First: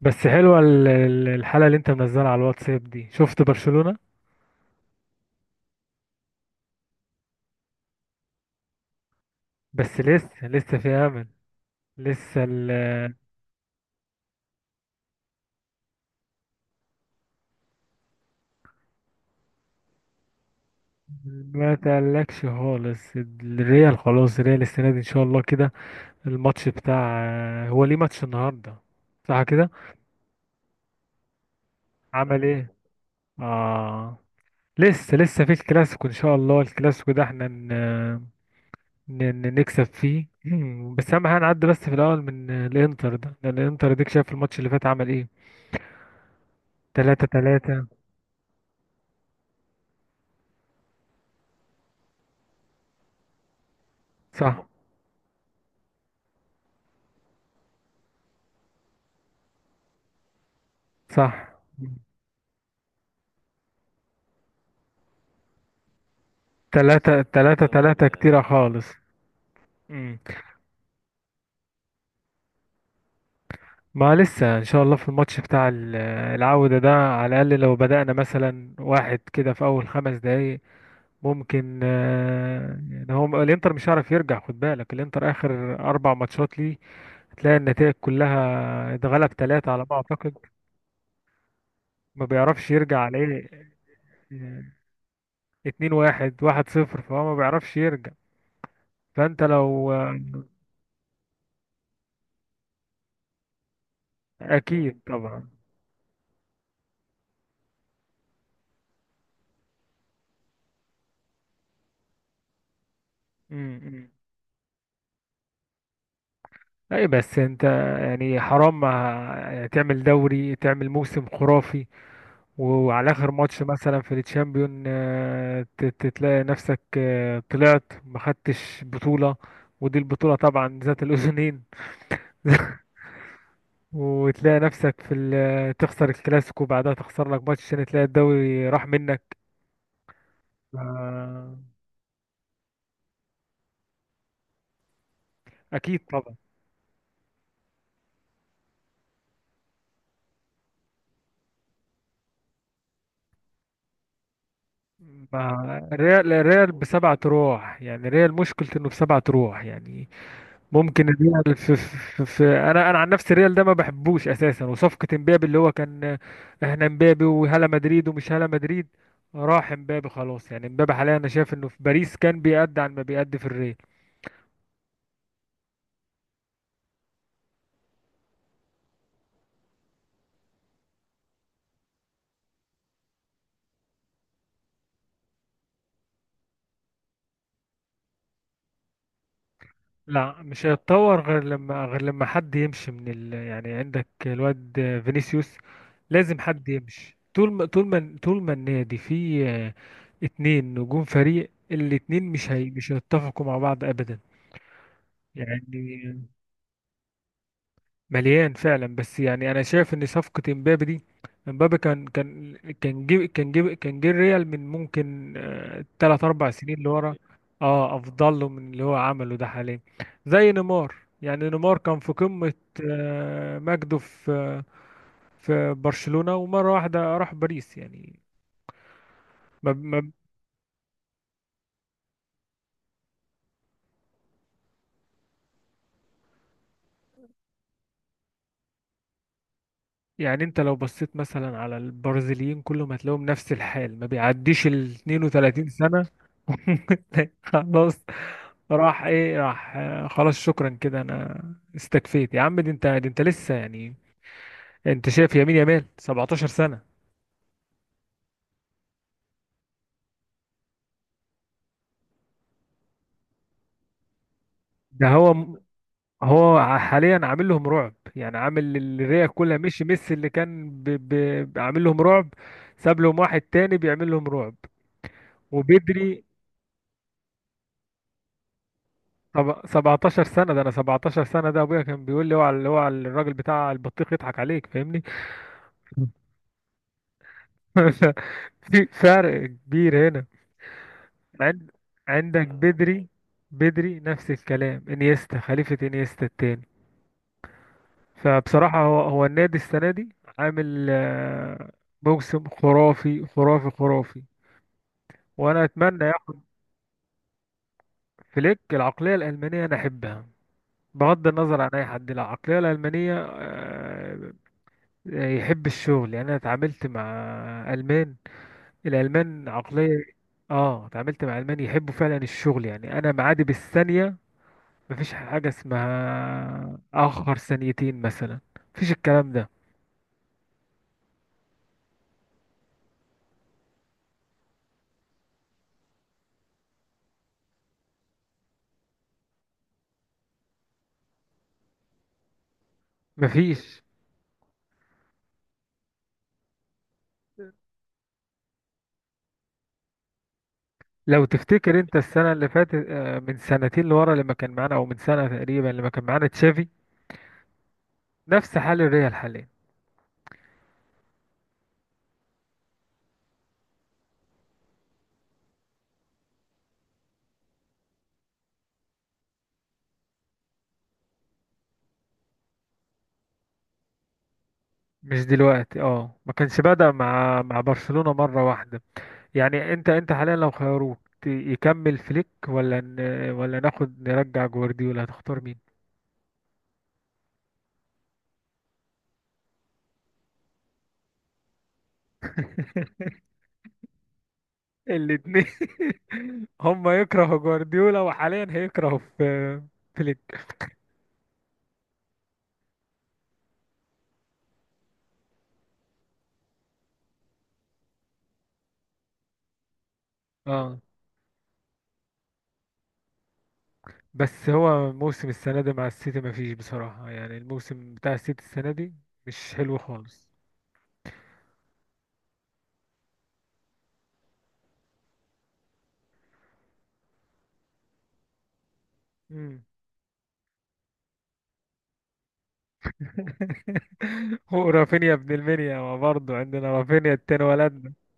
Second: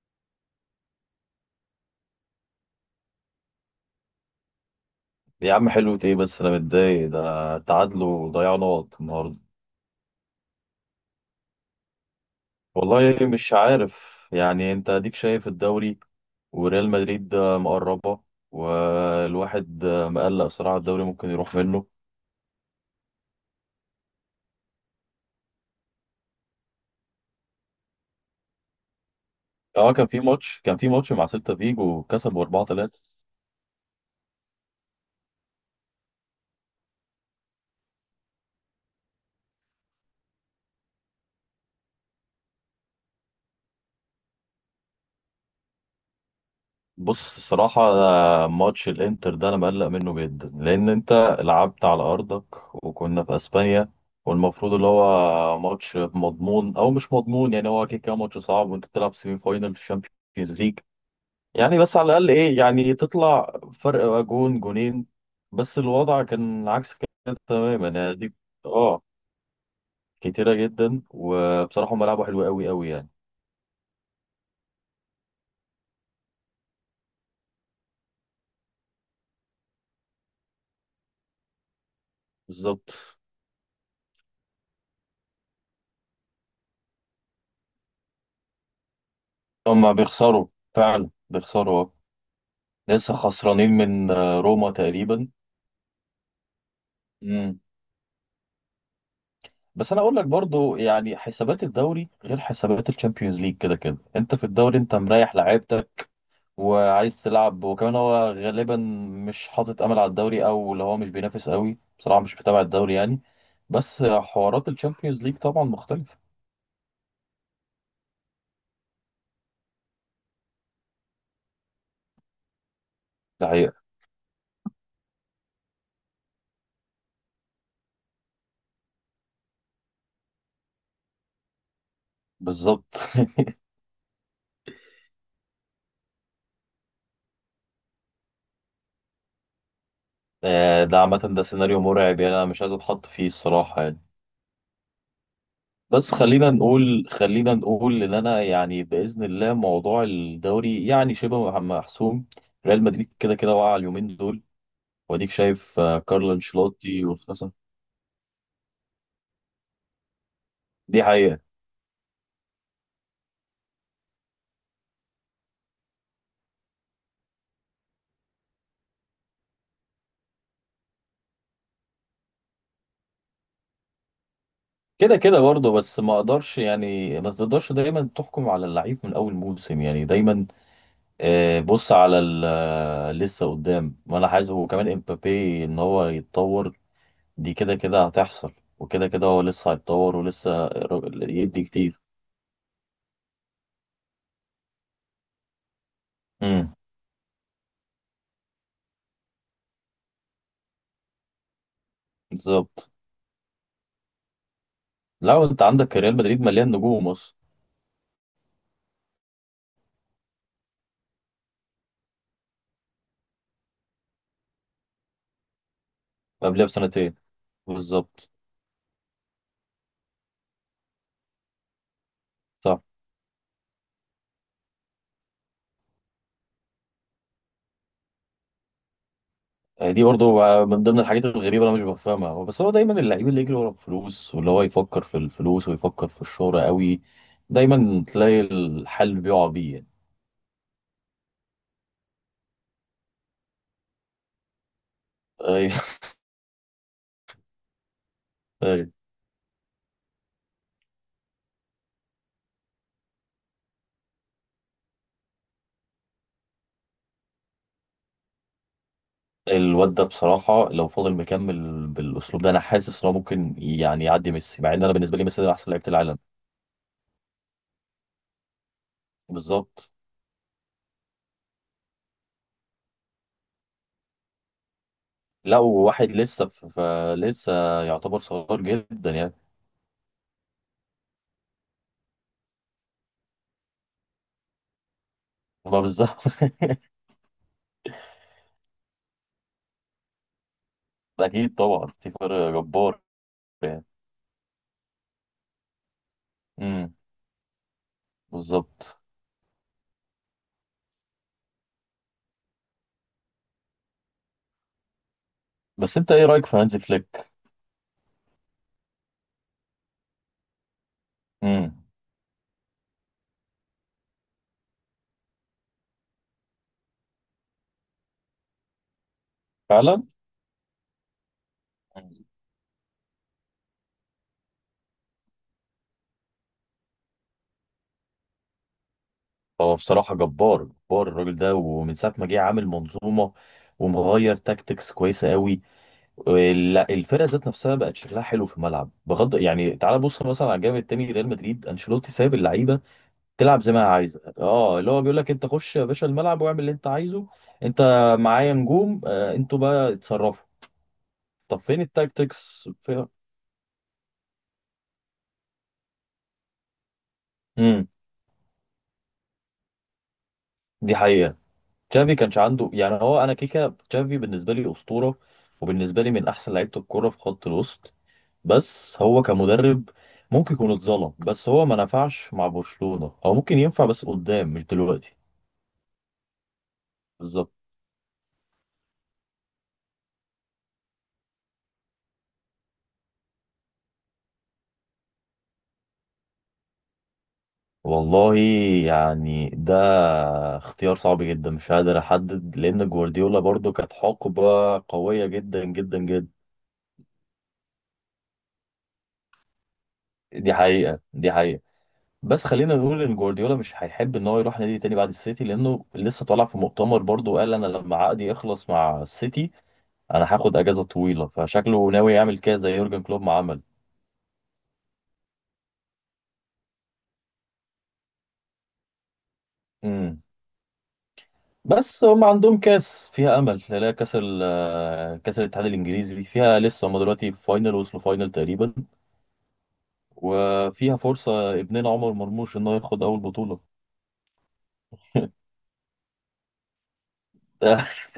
بس حلوة الحلقة اللي انت منزلها على الواتساب دي، شفت برشلونة. يا عم حلو ايه؟ بس انا متضايق ده تعادلوا وضيعوا نقط النهارده. بس لسه في امل. لسه ال- والله مش عارف، يعني انت اديك شايف الدوري وريال مدريد مقربة، والواحد مقلق صراحة الدوري ممكن يروح ما منه. تقلقش خالص، الريال خلاص. الريال السنة دي ان شاء الله كده. الماتش بتاع، هو ليه ماتش النهاردة؟ صح كده، اه، كان في ماتش مع سيلتا فيجو كسبوا عمل ايه؟ 4-3. اه. لسه في الكلاسيكو ان شاء الله. الكلاسيكو ده احنا نكسب فيه. بس اهم حاجة نعدي بس في الاول من الانتر ده، لان الانتر، ديك شايف الماتش اللي فات عمل ايه؟ 3 بص الصراحة، 3 ماتش الانتر ده انا مقلق منه جدا، لان انت لعبت على ارضك وكنا في اسبانيا، صح، والمفروض اللي هو ماتش مضمون او مش مضمون، يعني هو كده كده ماتش صعب وانت بتلعب سيمي فاينل في الشامبيونز ليج. صح. يعني بس على الاقل ايه، يعني تطلع فرق جون جونين، بس الوضع كان عكس تلاتة كده تلاتة، الموضوع تماما تلاتة ده يعني دي. كتيرة خالص. اه مم. كتيرة جدا، وبصراحة هم لعبوا حلو قوي قوي يعني. ما لسه ان شاء الله في الماتش بتاع العودة ده، على الاقل لو بدأنا مثلا واحد كده في اول خمس دقايق ممكن. يعني بالظبط. هو الانتر مش هيعرف يرجع. خد بالك الانتر اخر اربع ماتشات ليه هتلاقي النتائج كلها اتغلب تلاتة على هم ما اعتقد. بيخسروا، فعلا بيخسروا. ما بيعرفش يرجع لسه على ايه. خسرانين من آه، روما تقريبا. اتنين واحد، واحد صفر، فهو ما امم بيعرفش يرجع. فانت لو بس انا اقول لك برضو، يعني حسابات الدوري غير حسابات الشامبيونز ليج، كده كده انت في الدوري انت اكيد مريح طبعا. لعيبتك وعايز تلعب، وكمان هو غالبا مش حاطط امل على الدوري، او اللي هو مش بينافس قوي، بصراحة مش متابع الدوري يعني. بس مم. حوارات الشامبيونز ليج طبعا مختلفة. اي بس انت، يعني حرام تعمل دوري، تعمل موسم خرافي، وعلى اخر ده ماتش حقيقة. مثلا في التشامبيون تتلاقي نفسك طلعت ما خدتش بطولة، ودي البطولة طبعا ذات الاذنين. بالظبط. وتلاقي نفسك في تخسر الكلاسيكو، بعدها تخسر لك ماتش، عشان تلاقي الدوري راح منك. ده عامة ده آه، سيناريو مرعب، يعني انا مش عايز اتحط فيه الصراحة يعني. اكيد بس طبعا. خلينا نقول ان انا، يعني باذن الله موضوع الدوري يعني شبه محسوم. ريال مدريد كده كده وقع اليومين دول، واديك شايف ما الريال كارلو الريال انشيلوتي بسبعة والخسارة. روح يعني، الريال مشكلته انه بسبعة روح يعني. دي ممكن حقيقه. الريال في، انا عن نفسي الريال ده ما بحبوش اساسا، وصفقه امبابي اللي هو كان، احنا امبابي وهلا مدريد ومش هلا مدريد. راح امبابي خلاص يعني. امبابي حاليا انا شايف انه في باريس كان بيأدي عن ما بيأدي في الريال. كده كده برضه، بس ما اقدرش، يعني ما تقدرش دايما تحكم على اللعيب من اول موسم، يعني دايما بص على لسه قدام، وانا عايز هو كمان امبابي ان هو يتطور. دي كده كده هتحصل، وكده كده هو لسه هيتطور لا مش ولسه هيتطور غير يدي لما كتير. حد يمشي من يعني عندك الواد فينيسيوس. لازم حد امم. يمشي. طول ما النادي فيه اتنين نجوم فريق، الاتنين بالظبط. مش هيتفقوا مع بعض ابدا. لا، انت عندك ريال يعني مدريد مليان نجوم اصلا. مليان فعلا، بس يعني انا شايف ان صفقه امبابي دي، امبابي كان، جيب كان جيب كان جه الريال من ممكن تلات اربع قبلها سنين اللي ورا، بسنتين. اه بالظبط. افضل له من اللي هو عمله ده حاليا. زي نيمار يعني. نيمار كان في قمه صح. مجده في برشلونه، ومره واحده راح باريس يعني. ما دي برضه من ضمن الحاجات الغريبه اللي انا مش بفهمها، هو بس هو دايما اللعيب اللي يجري ورا الفلوس، واللي هو يفكر في الفلوس ويفكر في الشهره قوي، دايما تلاقي الحل بيقع بيه يعني. يعني انت لو بصيت مثلا على البرازيليين كلهم، هتلاقيهم نفس الحال، ما بيعديش ال 32 ايوه. سنة. خلاص. ايوه. راح ايه، راح خلاص شكرا كده. انا استكفيت يا عم. دي انت لسه يعني، انت شايف يمين يمال 17 سنة. الواد ده بصراحه لو فضل مكمل بالاسلوب ده، انا حاسس ان هو ممكن يعني يعدي ميسي، مع ان انا ده بالنسبه لي هو ميسي ده م- احسن لعيبه العالم. هو ع- حاليا عامل لهم رعب يعني. عامل الريا كلها، مش بالظبط. ميسي اللي كان عامل لهم رعب. ساب لهم واحد تاني بيعمل لهم رعب، لا، وواحد وبدري. لسه يعتبر صغير جدا يعني. طب 17 سنة، ده انا 17 سنة ده ابويا كان بيقول لي اوعى اللي هو الراجل بتاع البطيخ يضحك عليك، فاهمني؟ ما بالظبط. في فرق كبير هنا. اكيد عند طبعا في عندك فرق جبار بدري، يعني. بدري نفس الكلام، انيستا، خليفة انيستا التاني. امم. فبصراحة بالظبط. هو النادي السنة دي عامل موسم خرافي خرافي خرافي، وانا بس اتمنى انت ايه ياخد. رايك في هانز فليك؟ فليك، العقلية الألمانية انا احبها، بغض النظر عن امم. اي حد. العقلية الألمانية يحب الشغل. يعني انا اتعاملت مع المان، الالمان فعلا. عقليه. اه اتعاملت مع المان، يحبوا فعلا مم. الشغل. يعني انا معادي بالثانيه، مفيش حاجه اسمها اخر ثانيتين مثلا، مفيش الكلام ده هو بصراحه جبار جبار الراجل ده، ومن ساعه ما جه عامل منظومه، ومغير تاكتكس كويسه قوي. الفرقه ذات نفسها بقت شكلها حلو في الملعب، بغض يعني. تعال بص مثلا على الجانب التاني، ريال مدريد انشيلوتي سايب اللعيبه تلعب زي مفيش. ما هي عايزه. اه، اللي هو بيقول لك انت خش يا باشا الملعب واعمل اللي انت عايزه، انت معايا نجوم، آه انتوا بقى اتصرفوا. لو طب تفتكر فين انت السنه اللي التاكتكس؟ فاتت من سنتين لورا لما كان معانا، او من سنه تقريبا لما كان معانا تشافي، امم. نفس حال الريال حاليا. دي حقيقة. تشافي كانش عنده، يعني هو انا كيكا، تشافي بالنسبة لي أسطورة، وبالنسبة لي من احسن لعيبة الكورة في خط الوسط، بس هو كمدرب ممكن يكون اتظلم، بس هو ما نفعش مع برشلونة، هو ممكن ينفع بس قدام مش دلوقتي. مش دلوقتي، اه. ما كانش بدأ مع بالظبط. برشلونه مره واحده يعني. انت حاليا لو خيروك يكمل فليك ولا ناخد نرجع جوارديولا، هتختار مين؟ والله، يعني ده اختيار صعب جدا مش قادر احدد، لان جوارديولا برضو كانت حقبة قوية الاتنين. جدا جدا جدا. هما يكرهوا جوارديولا، وحاليا هيكرهوا في فليك. دي حقيقة، دي حقيقة. بس خلينا نقول ان جوارديولا مش هيحب ان هو يروح نادي تاني بعد السيتي، لانه لسه طالع في مؤتمر برضه قال انا لما عقدي يخلص مع السيتي انا هاخد اه اجازه طويله، فشكله ناوي يعمل كده زي يورجن كلوب ما عمل. بس هو موسم السنة دي مع السيتي مفيش بصراحة يعني. الموسم بتاع السيتي السنة دي مش حلو امم. خالص. بس هم عندهم كاس فيها امل، لا كاس ال آه، كاس الاتحاد الانجليزي فيها لسه، هم دلوقتي في فاينل، وصلوا فاينل تقريبا، مم. وفيها فرصه ابننا عمر مرموش انه ياخد اول بطوله. ورافينيا ابن المنيا، ما برضه عندنا رافينيا التاني، ولدنا.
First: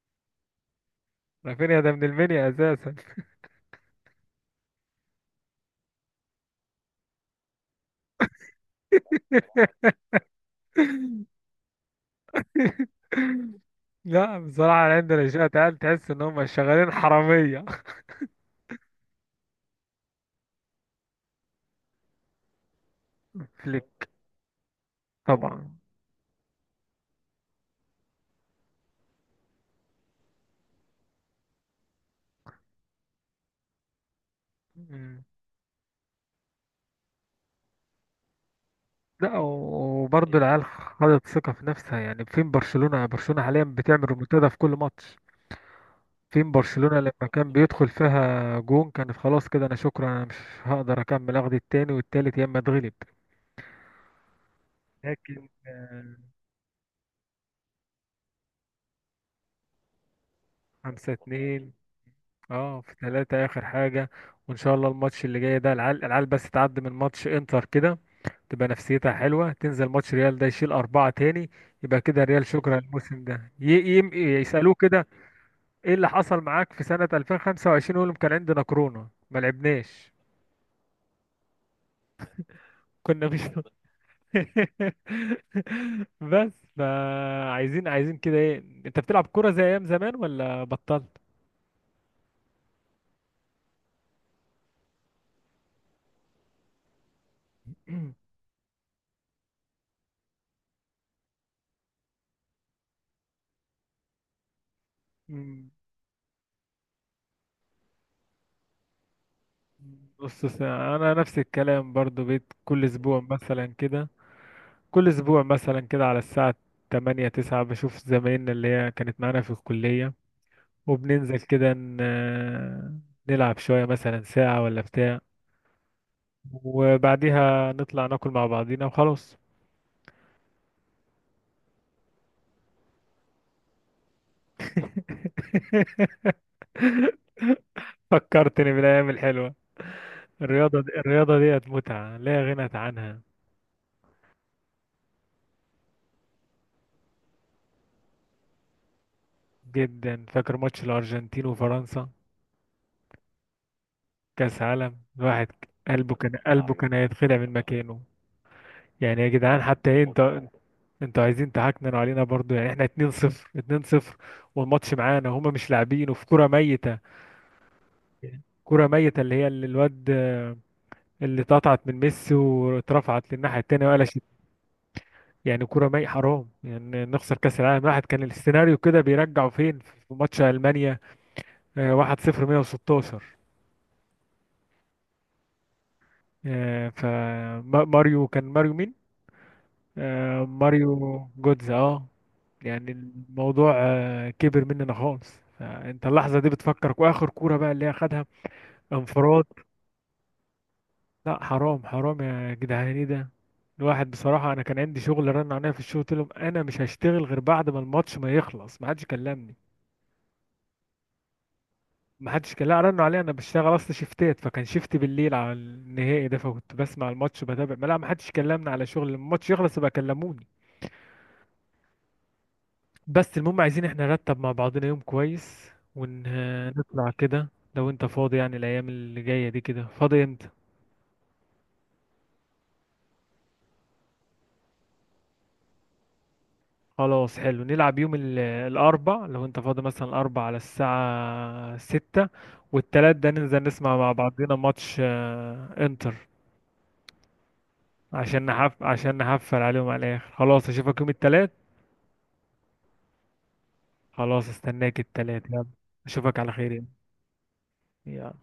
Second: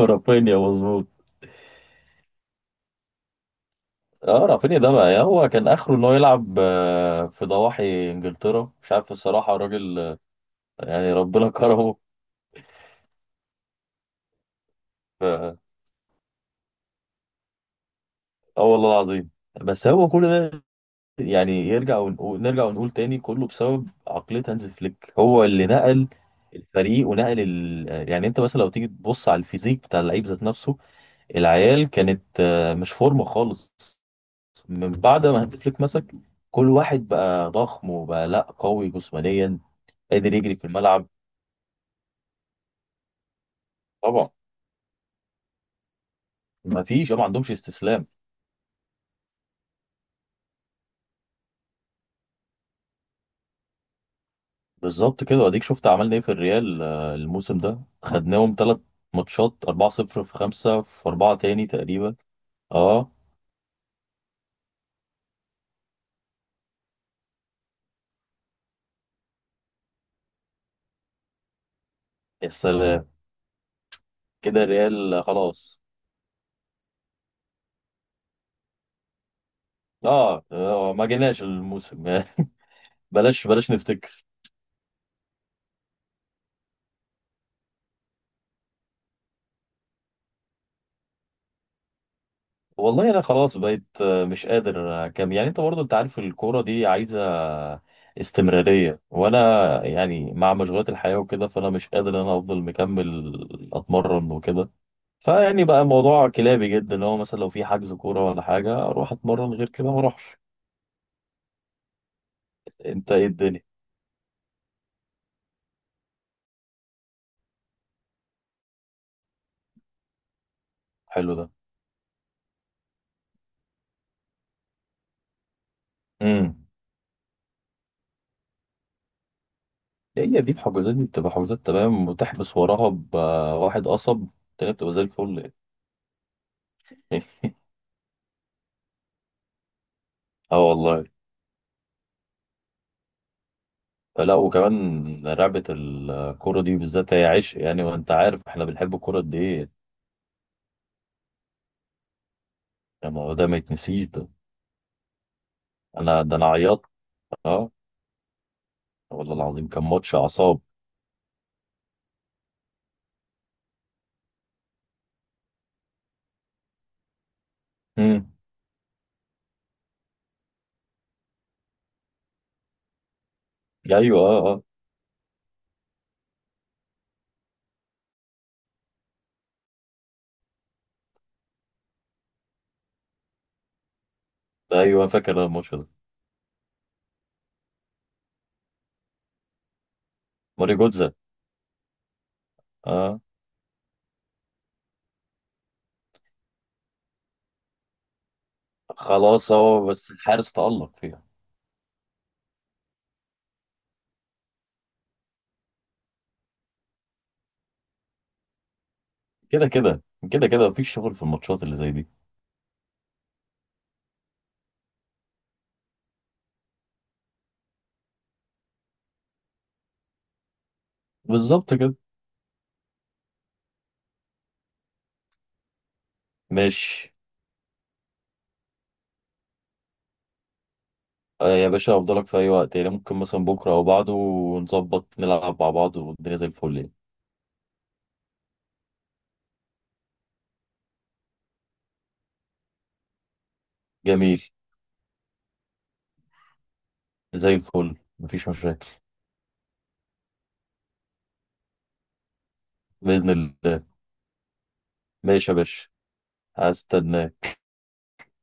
رافينيا مظبوط. رافينيا ده ابن المنيا اساسا. اه، رافينيا ده بقى، يعني هو كان اخره ان هو يلعب في ضواحي انجلترا مش عارف، الصراحه الراجل آه، يعني ربنا كرمه. لا بصراحة عندنا شوية ف- عيال تحس إن هم شغالين حرامية. اه والله العظيم. بس هو كل ده، يعني يرجع ونقول، نرجع ونقول تاني كله بسبب فليك عقليه هانز فليك، هو اللي طبعا. نقل الفريق ونقل ال... يعني انت مثلا لو تيجي تبص على الفيزيك بتاع اللعيب ذات نفسه، العيال كانت مش فورمه خالص، من مم. بعد ما هانز فليك مسك كل واحد بقى ضخم وبقى لا قوي لا جسمانيا قادر وبرضه يجري العيال في الملعب. خدت ثقة في نفسها. يعني فين برشلونة؟ برشلونة حاليا بتعمل طبعا. ريمونتادا في كل ماتش. فين برشلونة ما لما عندهمش كان بيدخل استسلام. فيها جون، كان خلاص كده أنا شكرا، أنا مش هقدر أكمل، أخد التاني والتالت، يا إما أتغلب. بالظبط كده. لكن واديك شفت عملنا ايه في الريال الموسم ده خدناهم 3 ماتشات 4-0، في خمسة في خمسة أربعة تاني اتنين. تقريبا. اه، في اه. تلاتة آخر حاجة. وإن شاء الله الماتش اللي جاي ده، العيال بس تعدي من ماتش إنتر كده، تبقى نفسيتها حلوة، تنزل ماتش ريال ده يشيل أربعة تاني، يبقى كده ريال يا شكرا سلام، الموسم ده كده يسألوه كده الريال خلاص. إيه اللي حصل معاك في سنة 2025، يقول لهم كان عندنا كورونا ما لعبناش. اه ما جيناش الموسم. كنا مش بلاش بلاش نفتكر. بس فعايزين كده ايه، انت بتلعب كورة زي ايام زمان ولا بطلت؟ والله انا خلاص بقيت مش قادر كام، يعني انت برضه انت عارف الكورة دي عايزة استمرارية، وانا يعني مع مشغولات الحياة وكده، فانا مش قادر ان انا افضل مكمل اتمرن وكده. فيعني بقى الموضوع كلابي جدا، اللي هو مثلا لو في حجز كورة ولا حاجة أروح أتمرن، غير كده ما أروحش. بص انا نفس الكلام برضو، بيت كل أنت اسبوع إيه الدنيا؟ مثلا كده، كل اسبوع مثلا كده على الساعة 8 9 بشوف زمايلنا اللي هي كانت معانا في الكلية، حلو وبننزل ده. كده نلعب شوية مثلا ساعة ولا بتاع، امم. وبعديها نطلع ناكل مع بعضينا وخلاص. هي دي الحجوزات، دي بتبقى حجوزات تمام وتحبس وراها بواحد قصب، التانية بتبقى زي الفل يعني. فكرتني بالأيام الحلوة. اه الرياضة دي، والله. الرياضة ديت متعة لا غنى عنها. فلا، وكمان لعبة الكورة دي بالذات هي عشق يعني، وأنت عارف إحنا بنحب الكورة قد إيه. جدا، فاكر ماتش الأرجنتين وفرنسا يعني ما هو ده ما يتنسيش ده. كأس عالم؟ الواحد قلبه كان، أنا قلبه ايوه عيطت. كان هيتخلع من أه مكانه. يعني يا والله جدعان العظيم كان حتى إيه ماتش انت، متعة. أعصاب. انتوا عايزين تهكننوا علينا برضو يعني؟ احنا 2-0 2-0 والماتش معانا وهما مش لاعبين، وفي كرة ميتة، امم. كرة ميتة اللي هي اللي الواد اللي اتقطعت من ميسي واترفعت للناحية التانية أيوه. وقلشت. أه. أه. يعني كرة ميتة. حرام يعني نخسر كأس العالم. الواحد كان السيناريو كده بيرجعوا، فين في ماتش ألمانيا 1-0 116. ده أيوه فاكر الماتش ده. فماريو، كان ماريو مين؟ ماري جوتزا. ماريو جودز، اه. يعني أه. الموضوع كبر مننا خالص. انت اللحظة دي بتفكرك، واخر كورة بقى اللي هي خدها انفراد. خلاص اهو، بس الحارس تألق فيها. لا حرام، حرام يا جدعان، ايه ده؟ الواحد بصراحة انا كان عندي شغل، رن عليا في الشغل، قلت لهم انا مش هشتغل غير بعد ما الماتش ما يخلص. ما حدش كلمني. كده كده كده كده مفيش شغل في الماتشات اللي زي دي. ما حدش لا، رنوا عليا، انا بشتغل اصلا شيفتات، فكان شيفت بالليل على النهائي ده، فكنت بسمع الماتش بتابع. ما لا، ما حدش كلمني على شغل، لما الماتش يخلص يبقى كلموني. بالظبط كده. بس المهم عايزين احنا نرتب مع بعضنا يوم كويس، ونطلع ماشي. كده لو انت فاضي يعني. الايام اللي جاية دي كده فاضي امتى؟ آه يا باشا، افضلك في اي وقت، يعني ممكن مثلا بكره او بعده نظبط نلعب مع بعض والدنيا زي الفل يعني. خلاص حلو، نلعب يوم الاربع، لو انت فاضي مثلا الاربع على الساعة ستة. والتلات ده ننزل نسمع مع جميل، بعضنا ماتش انتر، زي الفل مفيش مشاكل. عشان نحفل عليهم على الاخر. خلاص اشوفك يوم التلات. بإذن الله. خلاص استناك التلات، ماشي يا يلا. باشا. اشوفك على خير يعني. هستناك. يلا